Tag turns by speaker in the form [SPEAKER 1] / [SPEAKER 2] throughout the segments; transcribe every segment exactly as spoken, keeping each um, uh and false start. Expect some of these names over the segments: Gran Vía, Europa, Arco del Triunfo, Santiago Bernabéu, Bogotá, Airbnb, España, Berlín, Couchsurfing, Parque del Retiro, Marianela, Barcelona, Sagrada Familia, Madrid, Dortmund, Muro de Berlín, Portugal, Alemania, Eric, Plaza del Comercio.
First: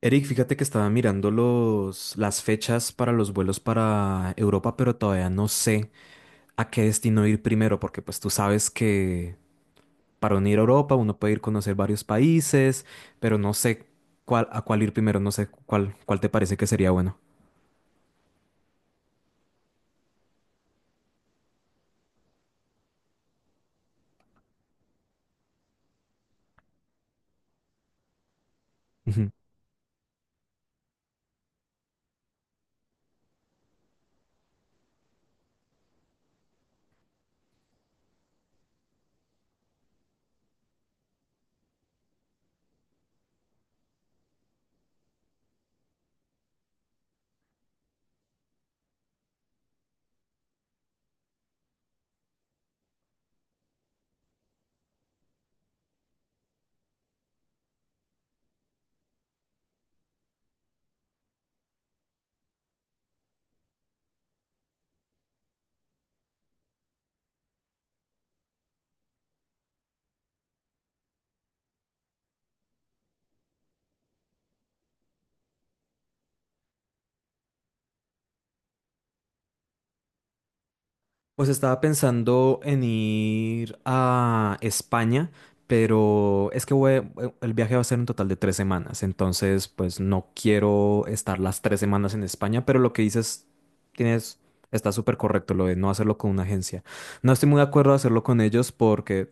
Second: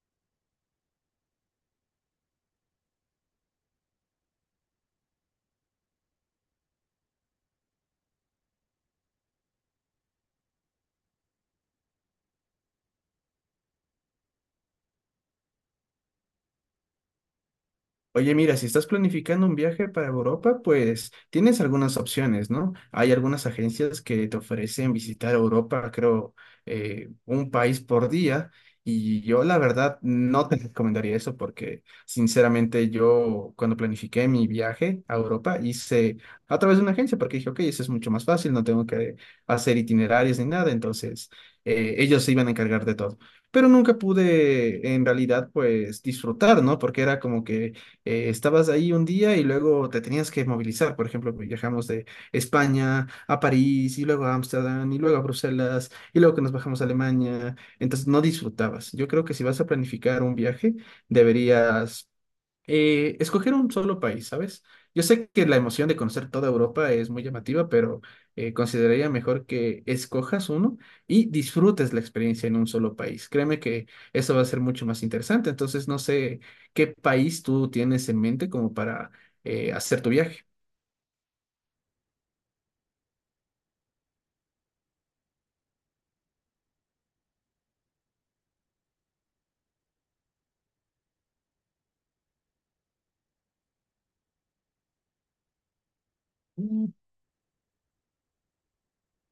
[SPEAKER 1] Eric, fíjate que estaba mirando los, las fechas para los vuelos para Europa, pero todavía no sé a qué destino ir primero, porque pues tú sabes que para unir a Europa uno puede ir a conocer varios países, pero no sé cuál, a cuál ir primero, no sé cuál, cuál te parece que sería bueno.
[SPEAKER 2] Oye, mira, si estás planificando un viaje para Europa, pues tienes algunas opciones, ¿no? Hay algunas agencias que te ofrecen visitar Europa, creo, eh, un país por día. Y yo la verdad no te recomendaría eso porque sinceramente yo cuando planifiqué mi viaje a Europa hice a través de una agencia porque dije, ok, eso es mucho más fácil, no tengo que hacer itinerarios ni nada, entonces eh, ellos se iban a encargar de todo. Pero nunca pude en realidad pues disfrutar, ¿no? Porque era como que eh, estabas ahí un día y luego te tenías que movilizar. Por ejemplo, viajamos de España a París y luego a Ámsterdam y luego a Bruselas y luego que nos bajamos a Alemania. Entonces no disfrutabas. Yo creo que si vas a planificar un viaje, deberías eh, escoger un solo país, ¿sabes? Yo sé que la emoción de conocer toda Europa es muy llamativa, pero eh, consideraría mejor que escojas uno y disfrutes la experiencia en un solo país. Créeme que eso va a ser mucho más interesante. Entonces, no sé qué país tú tienes en mente como para eh, hacer tu viaje.
[SPEAKER 1] Pues estaba pensando en ir a España, pero es que voy- eh, el viaje va a ser un total de tres semanas, entonces pues no quiero estar las tres semanas en España, pero lo que dices tienes, está súper correcto, lo de no hacerlo con una agencia.
[SPEAKER 2] Mm.
[SPEAKER 1] No estoy muy de acuerdo de hacerlo con ellos porque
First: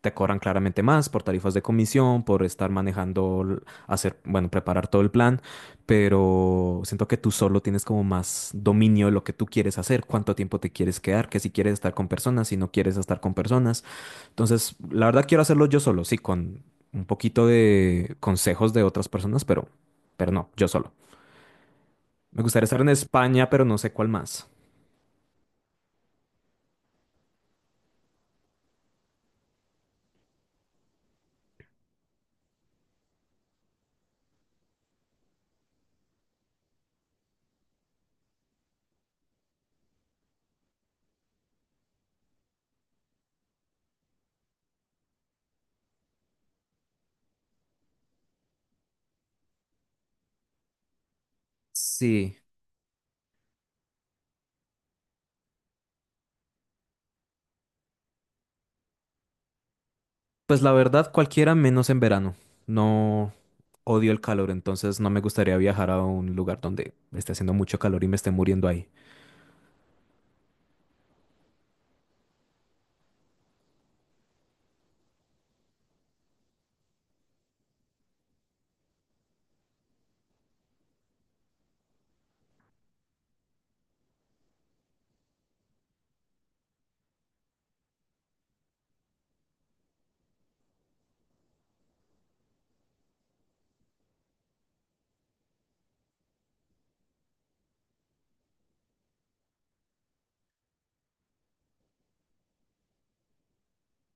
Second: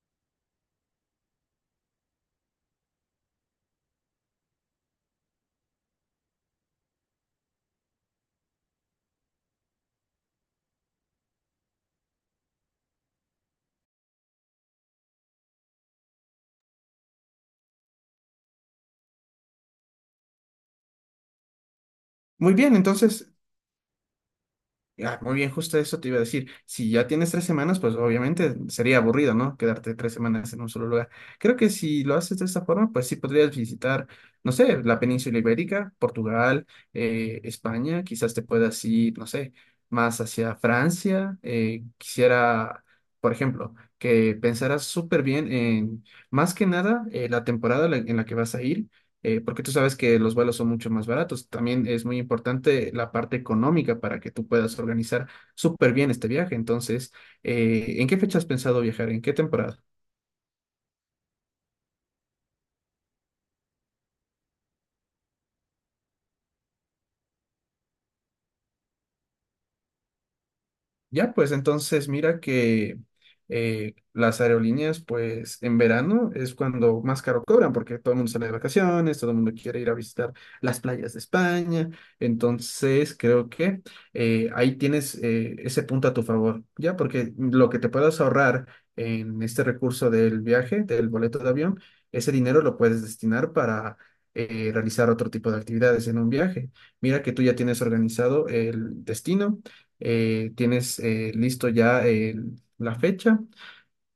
[SPEAKER 1] te cobran claramente más por tarifas de comisión, por estar manejando, l- hacer, bueno, preparar todo el plan, pero siento que tú solo tienes como más dominio de lo que tú quieres hacer, cuánto tiempo te quieres quedar, que si quieres estar con personas, si no quieres estar con personas. Entonces, la verdad quiero hacerlo yo solo, sí, con un poquito de consejos de otras personas, pero, pero no, yo solo. Me
[SPEAKER 2] Muy
[SPEAKER 1] gustaría
[SPEAKER 2] bien,
[SPEAKER 1] estar en
[SPEAKER 2] entonces
[SPEAKER 1] España, pero no sé cuál más.
[SPEAKER 2] Ah, muy bien, justo eso te iba a decir. Si ya tienes tres semanas, pues obviamente sería aburrido, ¿no? Quedarte tres semanas en un solo lugar. Creo que si lo haces de esta forma, pues sí podrías visitar, no sé, la península ibérica, Portugal, eh, España, quizás te puedas ir, no sé, más hacia Francia. Eh, quisiera, por ejemplo, que pensaras súper bien en, más que nada, eh, la temporada la- en la que vas a ir eh, porque tú sabes que los vuelos son mucho más baratos. También es muy
[SPEAKER 1] Sí.
[SPEAKER 2] importante la parte económica para que tú puedas organizar súper bien este viaje. Entonces, eh, ¿en qué fecha has pensado viajar? ¿En qué temporada?
[SPEAKER 1] Pues la verdad, cualquiera menos en verano. No, odio el calor, entonces no me gustaría viajar a un lugar donde esté haciendo mucho calor y me esté muriendo ahí.
[SPEAKER 2] Ya, pues entonces mira que eh, las aerolíneas, pues en verano es cuando más caro cobran, porque todo el mundo sale de vacaciones, todo el mundo quiere ir a visitar las playas de España. Entonces creo que eh, ahí tienes eh, ese punto a tu favor, ya, porque lo que te puedas ahorrar en este recurso del viaje, del boleto de avión, ese dinero lo puedes destinar para eh, realizar otro tipo de actividades en un viaje. Mira que tú ya tienes organizado el destino eh, tienes eh, listo ya el- la fecha.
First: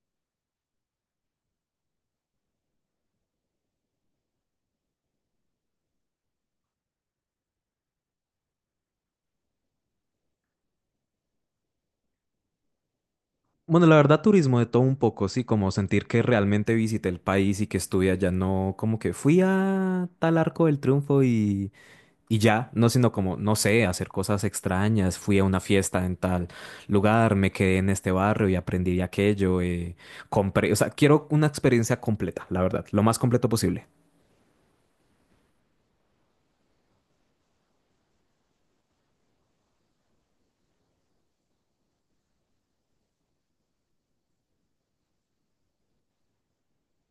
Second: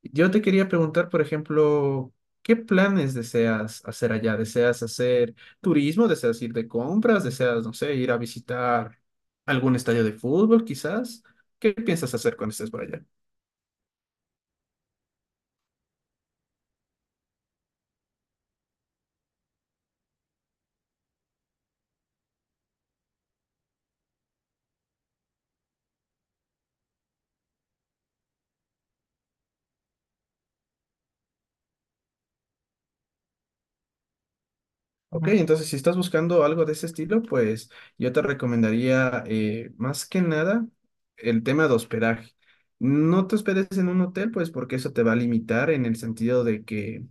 [SPEAKER 2] Yo te quería preguntar, por ejemplo, ¿qué planes deseas hacer allá? ¿Deseas hacer turismo? ¿Deseas ir de compras? ¿Deseas, no sé, ir a visitar algún estadio de fútbol, quizás? ¿Qué piensas hacer cuando estés por allá?
[SPEAKER 1] Bueno, la verdad, turismo de todo un poco, sí, como sentir que realmente visité el país y que estuve allá, no como que fui a tal Arco del Triunfo y, y ya, no, sino como, no sé, hacer cosas extrañas, fui a una fiesta en tal lugar, me quedé en este barrio y aprendí de aquello, eh, compré, o sea, quiero una experiencia completa, la verdad, lo más completo posible.
[SPEAKER 2] Ok, ujú. Entonces, si estás buscando algo de ese estilo, pues yo te recomendaría, eh, más que nada, el tema de hospedaje. No te hospedes en un hotel, pues porque eso te va a limitar en el sentido de que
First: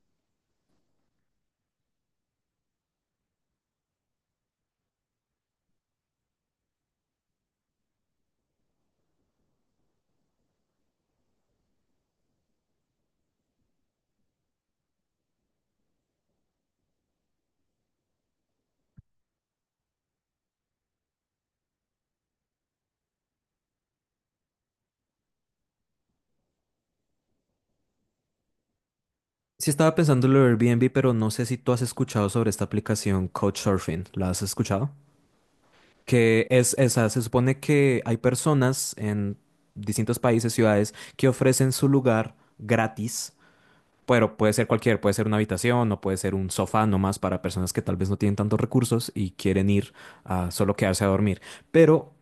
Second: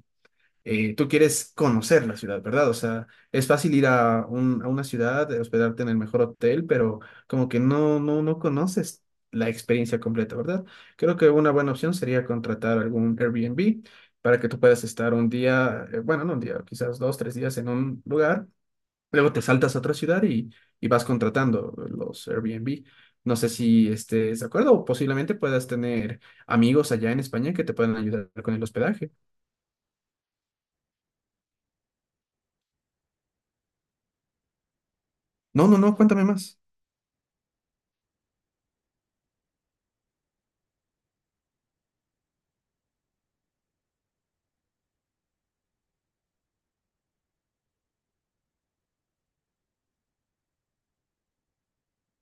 [SPEAKER 2] eh, tú quieres conocer la ciudad, ¿verdad? O sea, es fácil ir a, un- a una ciudad, eh, hospedarte en el mejor hotel, pero como que no, no, no conoces la experiencia completa, ¿verdad? Creo que una buena opción sería contratar algún Airbnb para que tú puedas estar un día, eh, bueno, no un día, quizás dos, tres días en un lugar, luego te saltas a otra ciudad y, y vas contratando los Airbnb. No sé si estés de acuerdo o posiblemente puedas tener amigos allá en España que te puedan ayudar con el hospedaje.
[SPEAKER 1] Sí estaba pensando en lo de Airbnb, pero no sé si tú has escuchado sobre esta aplicación Couchsurfing. ¿La has escuchado?
[SPEAKER 2] No, no, no, cuéntame
[SPEAKER 1] Que
[SPEAKER 2] más.
[SPEAKER 1] es esa, se supone que hay personas en distintos países, ciudades, que ofrecen su lugar gratis, pero puede ser cualquier, puede ser una habitación o puede ser un sofá nomás para personas que tal vez no tienen tantos recursos y quieren ir a solo quedarse a dormir. Pero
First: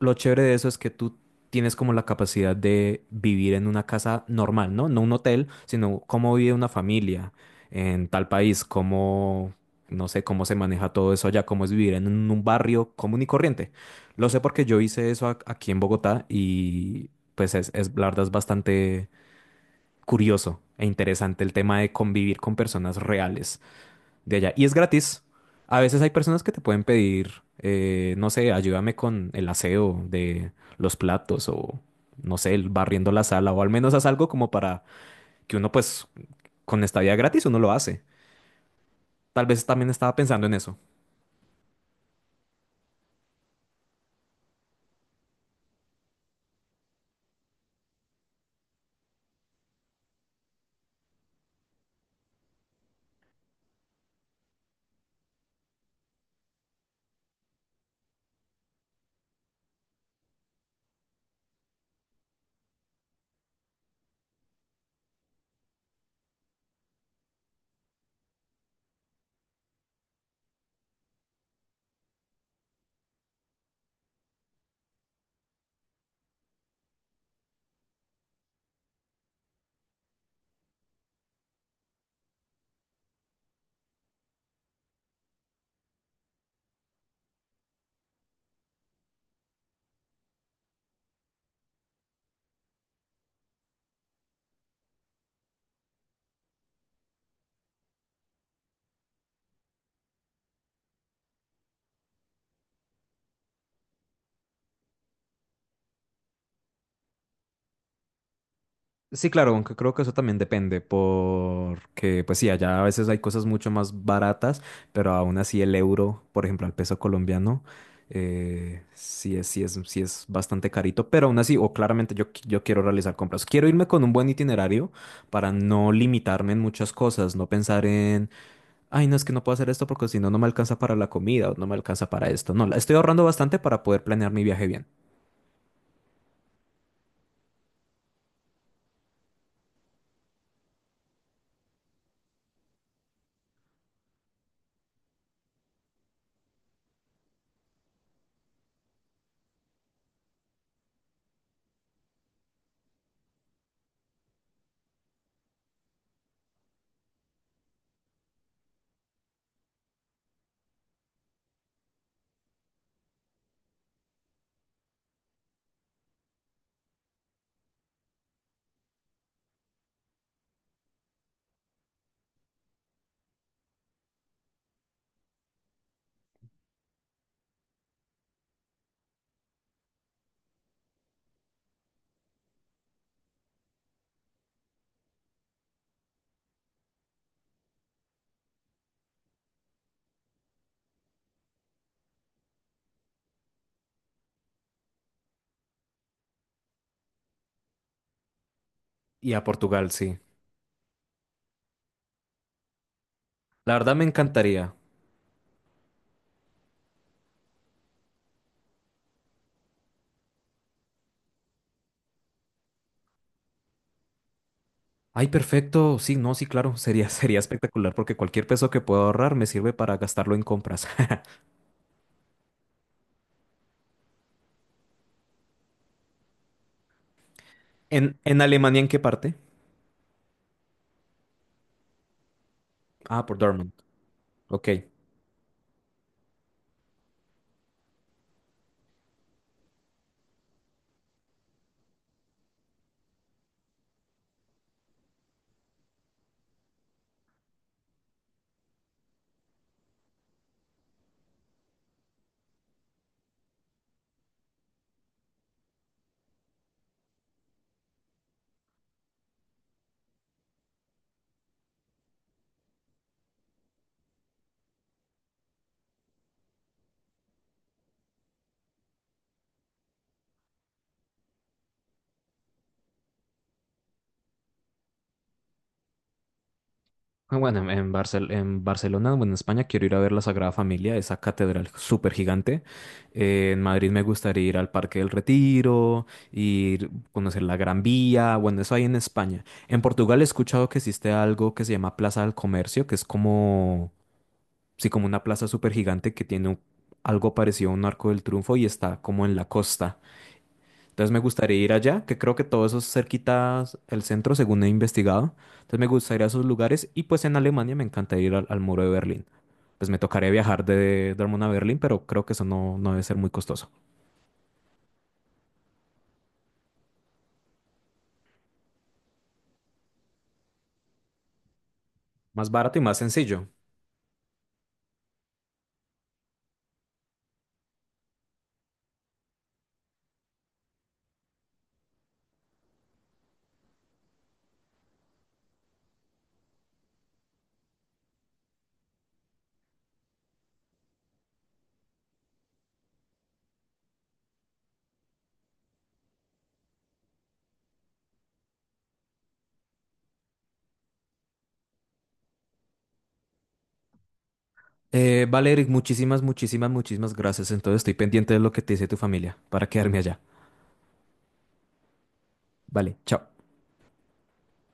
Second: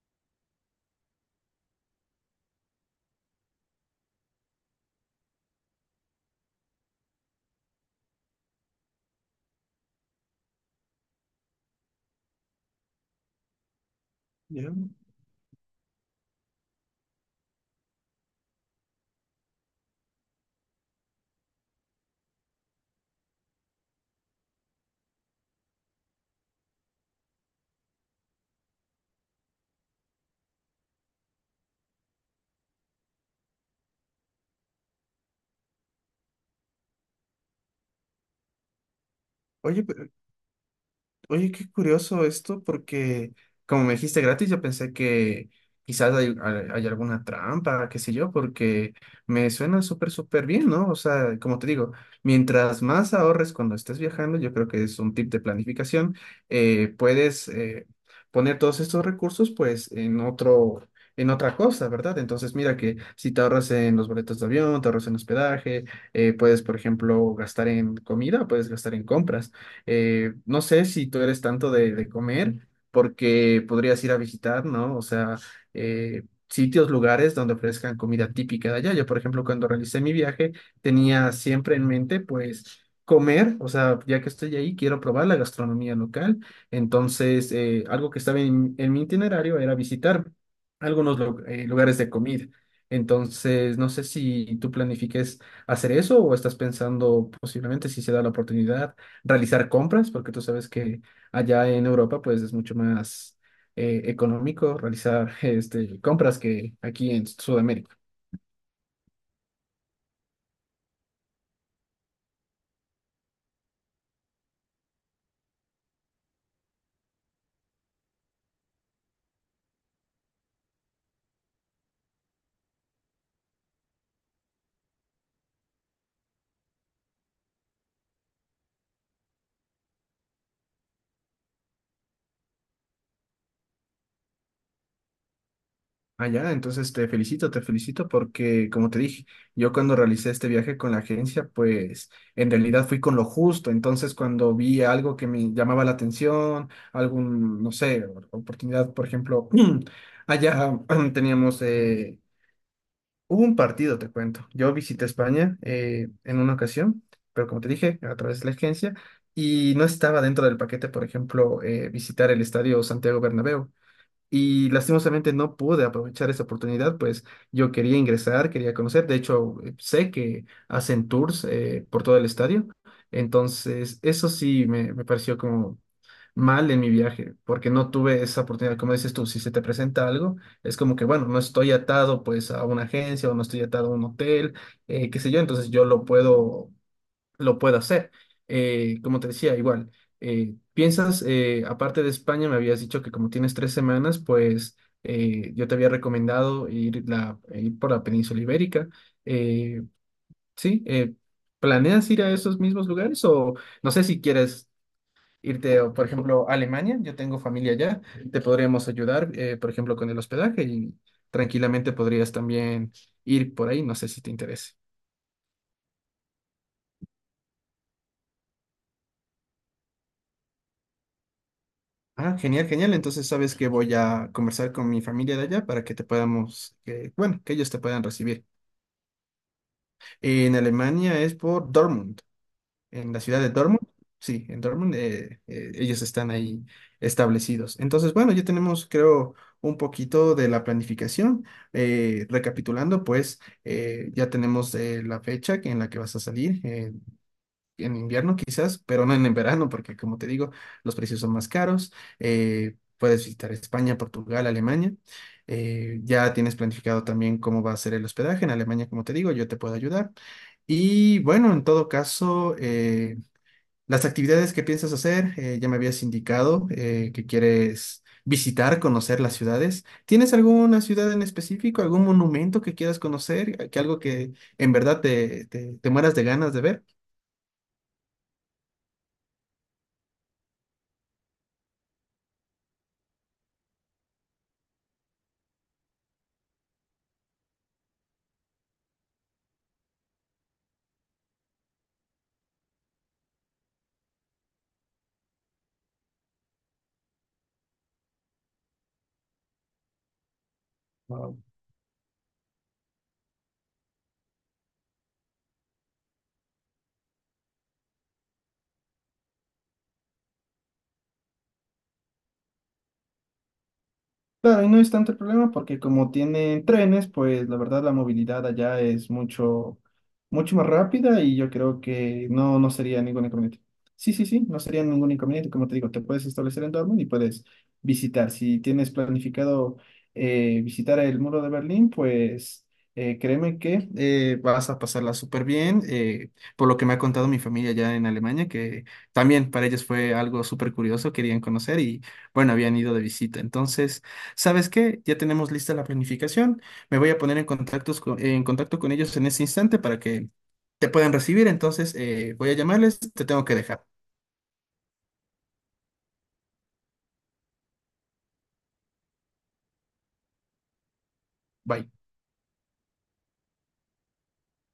[SPEAKER 1] lo chévere de eso es que tú tienes como la capacidad de vivir en una casa normal, ¿no? No un hotel, sino cómo vive una familia en tal país, cómo, no sé, cómo se maneja todo eso allá, cómo es vivir en un un barrio común y corriente. Lo sé porque
[SPEAKER 2] Ya.
[SPEAKER 1] yo hice eso a- aquí en Bogotá y pues es, es, la verdad es bastante curioso e interesante el tema de convivir con personas reales de allá. Y es gratis. A veces hay personas que te pueden pedir, eh, no sé, ayúdame con el aseo de los platos o, no sé, el barriendo la sala o al menos haz algo como para que uno, pues, con esta vida gratis uno lo hace. Tal vez
[SPEAKER 2] Oye,
[SPEAKER 1] también
[SPEAKER 2] pero-
[SPEAKER 1] estaba pensando en eso.
[SPEAKER 2] oye, qué curioso esto, porque como me dijiste gratis, yo pensé que quizás hay, hay- hay alguna trampa, qué sé yo, porque me suena súper, súper bien, ¿no? O sea, como te digo, mientras más ahorres cuando estés viajando, yo creo que es un tip de planificación, eh, puedes eh, poner todos estos recursos, pues, en otro... En otra cosa, ¿verdad? Entonces, mira que si te ahorras en los boletos de avión, te ahorras en hospedaje, eh, puedes, por ejemplo, gastar en comida, puedes gastar en compras. Eh, no sé si tú eres tanto de, de comer, porque podrías ir a visitar, ¿no? O sea, eh, sitios, lugares donde ofrezcan comida típica de allá. Yo, por ejemplo, cuando realicé mi viaje, tenía siempre en mente, pues, comer, o sea, ya que estoy ahí, quiero probar la gastronomía local. Entonces, eh, algo que estaba en, en mi itinerario era visitar algunos lu- eh, lugares de comida. Entonces, no sé si tú planifiques hacer eso o estás pensando posiblemente si se da la oportunidad realizar compras, porque tú sabes que allá en Europa pues es mucho más eh, económico realizar este, compras que aquí en Sudamérica.
[SPEAKER 1] Sí, claro, aunque creo que eso también depende, porque pues sí, allá a veces hay cosas mucho más baratas, pero aún así el euro, por ejemplo, al peso colombiano, eh, sí es, sí es, sí es bastante carito, pero aún así, o claramente yo, qui- yo quiero realizar compras. Quiero irme con un buen itinerario para no limitarme en muchas cosas, no pensar en, ay, no, es que no puedo hacer esto porque si no, no me alcanza para la comida o no me alcanza para esto. No, la- estoy ahorrando bastante para poder planear mi viaje bien.
[SPEAKER 2] Allá, entonces te felicito, te felicito porque como te dije, yo cuando realicé este viaje con la agencia, pues en realidad fui con lo justo, entonces cuando vi algo que me llamaba la atención, algún, no sé, oportunidad, por ejemplo, allá teníamos... eh, Hubo un partido, te cuento. Yo visité España eh, en una ocasión, pero como te dije, a través de la agencia, y no estaba dentro del paquete, por ejemplo, eh, visitar el estadio Santiago Bernabéu. Y lastimosamente no pude aprovechar esa oportunidad, pues yo quería ingresar, quería conocer. De hecho, eh, sé que hacen tours eh, por todo el estadio. Entonces, eso sí me, me pareció como mal en mi viaje, porque no tuve esa oportunidad. Como dices tú, si se te presenta algo, es como que, bueno, no estoy atado pues a una agencia o no estoy atado a un hotel, eh, qué sé yo, entonces yo lo puedo, lo puedo hacer. Eh, como te decía, igual, eh, piensas, eh, aparte de España, me habías dicho que como tienes tres semanas, pues eh, yo te había recomendado ir, la, ir por la península ibérica.
[SPEAKER 1] Y a
[SPEAKER 2] Eh,
[SPEAKER 1] Portugal, sí.
[SPEAKER 2] sí, eh, ¿planeas ir a esos mismos lugares o
[SPEAKER 1] La
[SPEAKER 2] no
[SPEAKER 1] verdad me
[SPEAKER 2] sé si quieres
[SPEAKER 1] encantaría.
[SPEAKER 2] irte, o, por ejemplo, a Alemania, yo tengo familia allá, te podríamos ayudar, eh, por ejemplo, con el hospedaje y tranquilamente podrías también ir por ahí, no sé si te interesa.
[SPEAKER 1] Ay, perfecto. Sí, no, sí, claro. Sería, sería espectacular porque cualquier peso que pueda ahorrar me sirve para gastarlo en compras.
[SPEAKER 2] Ah, genial, genial. Entonces sabes que voy a conversar con mi familia de allá para que te podamos, eh, bueno, que ellos te puedan
[SPEAKER 1] ¿En, en
[SPEAKER 2] recibir.
[SPEAKER 1] Alemania en qué parte?
[SPEAKER 2] En Alemania es por Dortmund, en la
[SPEAKER 1] Ah, por
[SPEAKER 2] ciudad de
[SPEAKER 1] Dortmund.
[SPEAKER 2] Dortmund. Sí, en
[SPEAKER 1] Ok.
[SPEAKER 2] Dortmund eh, eh, ellos están ahí establecidos. Entonces, bueno, ya tenemos, creo, un poquito de la planificación. Eh, recapitulando, pues eh, ya tenemos eh, la fecha que- en la que vas a salir, eh, en invierno quizás, pero no en el verano, porque como te digo, los precios son más caros. Eh, puedes visitar España, Portugal, Alemania. Eh, ya tienes planificado también cómo va a ser el hospedaje en Alemania, como te digo, yo te puedo ayudar. Y bueno, en todo caso, eh, las actividades que piensas hacer, eh, ya me habías indicado eh, que quieres visitar, conocer las ciudades. ¿Tienes alguna ciudad en específico, algún monumento que quieras conocer, que algo que en verdad te, te, te mueras de ganas de ver?
[SPEAKER 1] Ah, bueno, en, en Barcel- en Barcelona, bueno, en España quiero ir a ver la Sagrada Familia, esa catedral súper gigante. En Madrid me gustaría ir al Parque del Retiro, ir conocer la Gran Vía, bueno, eso hay en España. En Portugal he escuchado que existe algo que se llama Plaza del Comercio, que es como... Sí, como una plaza súper gigante que tiene un- algo parecido a un Arco del Triunfo y está como en la costa. Entonces me gustaría ir allá, que creo que todo eso es cerquita el centro, según he investigado. Entonces me gustaría esos lugares y pues en Alemania me encanta ir al, al Muro de Berlín. Pues me tocaría viajar de Dortmund a Berlín, pero creo que eso no, no debe ser muy costoso.
[SPEAKER 2] Claro, y no es tanto el problema porque como tienen trenes, pues la verdad la movilidad allá es mucho, mucho más rápida y yo creo que
[SPEAKER 1] Más
[SPEAKER 2] no, no
[SPEAKER 1] barato y más
[SPEAKER 2] sería ningún
[SPEAKER 1] sencillo.
[SPEAKER 2] inconveniente. Sí, sí, sí, no sería ningún inconveniente. Como te digo, te puedes establecer en Dortmund y puedes visitar. Si tienes planificado eh, visitar el muro de Berlín, pues eh, créeme que eh, vas a pasarla súper bien. Eh, por lo que me ha contado mi familia allá en Alemania, que también para ellos fue algo súper curioso, querían conocer y bueno, habían ido de visita. Entonces... ¿Sabes qué? Ya tenemos lista la planificación. Me voy a poner en contactos co- en contacto con ellos en ese instante para que te puedan recibir. Entonces, eh, voy a llamarles. Te tengo que dejar.
[SPEAKER 1] Eh, vale, Eric, muchísimas, muchísimas, muchísimas gracias. Entonces estoy pendiente de lo que te dice tu familia para quedarme allá.
[SPEAKER 2] Bye.
[SPEAKER 1] Vale, chao.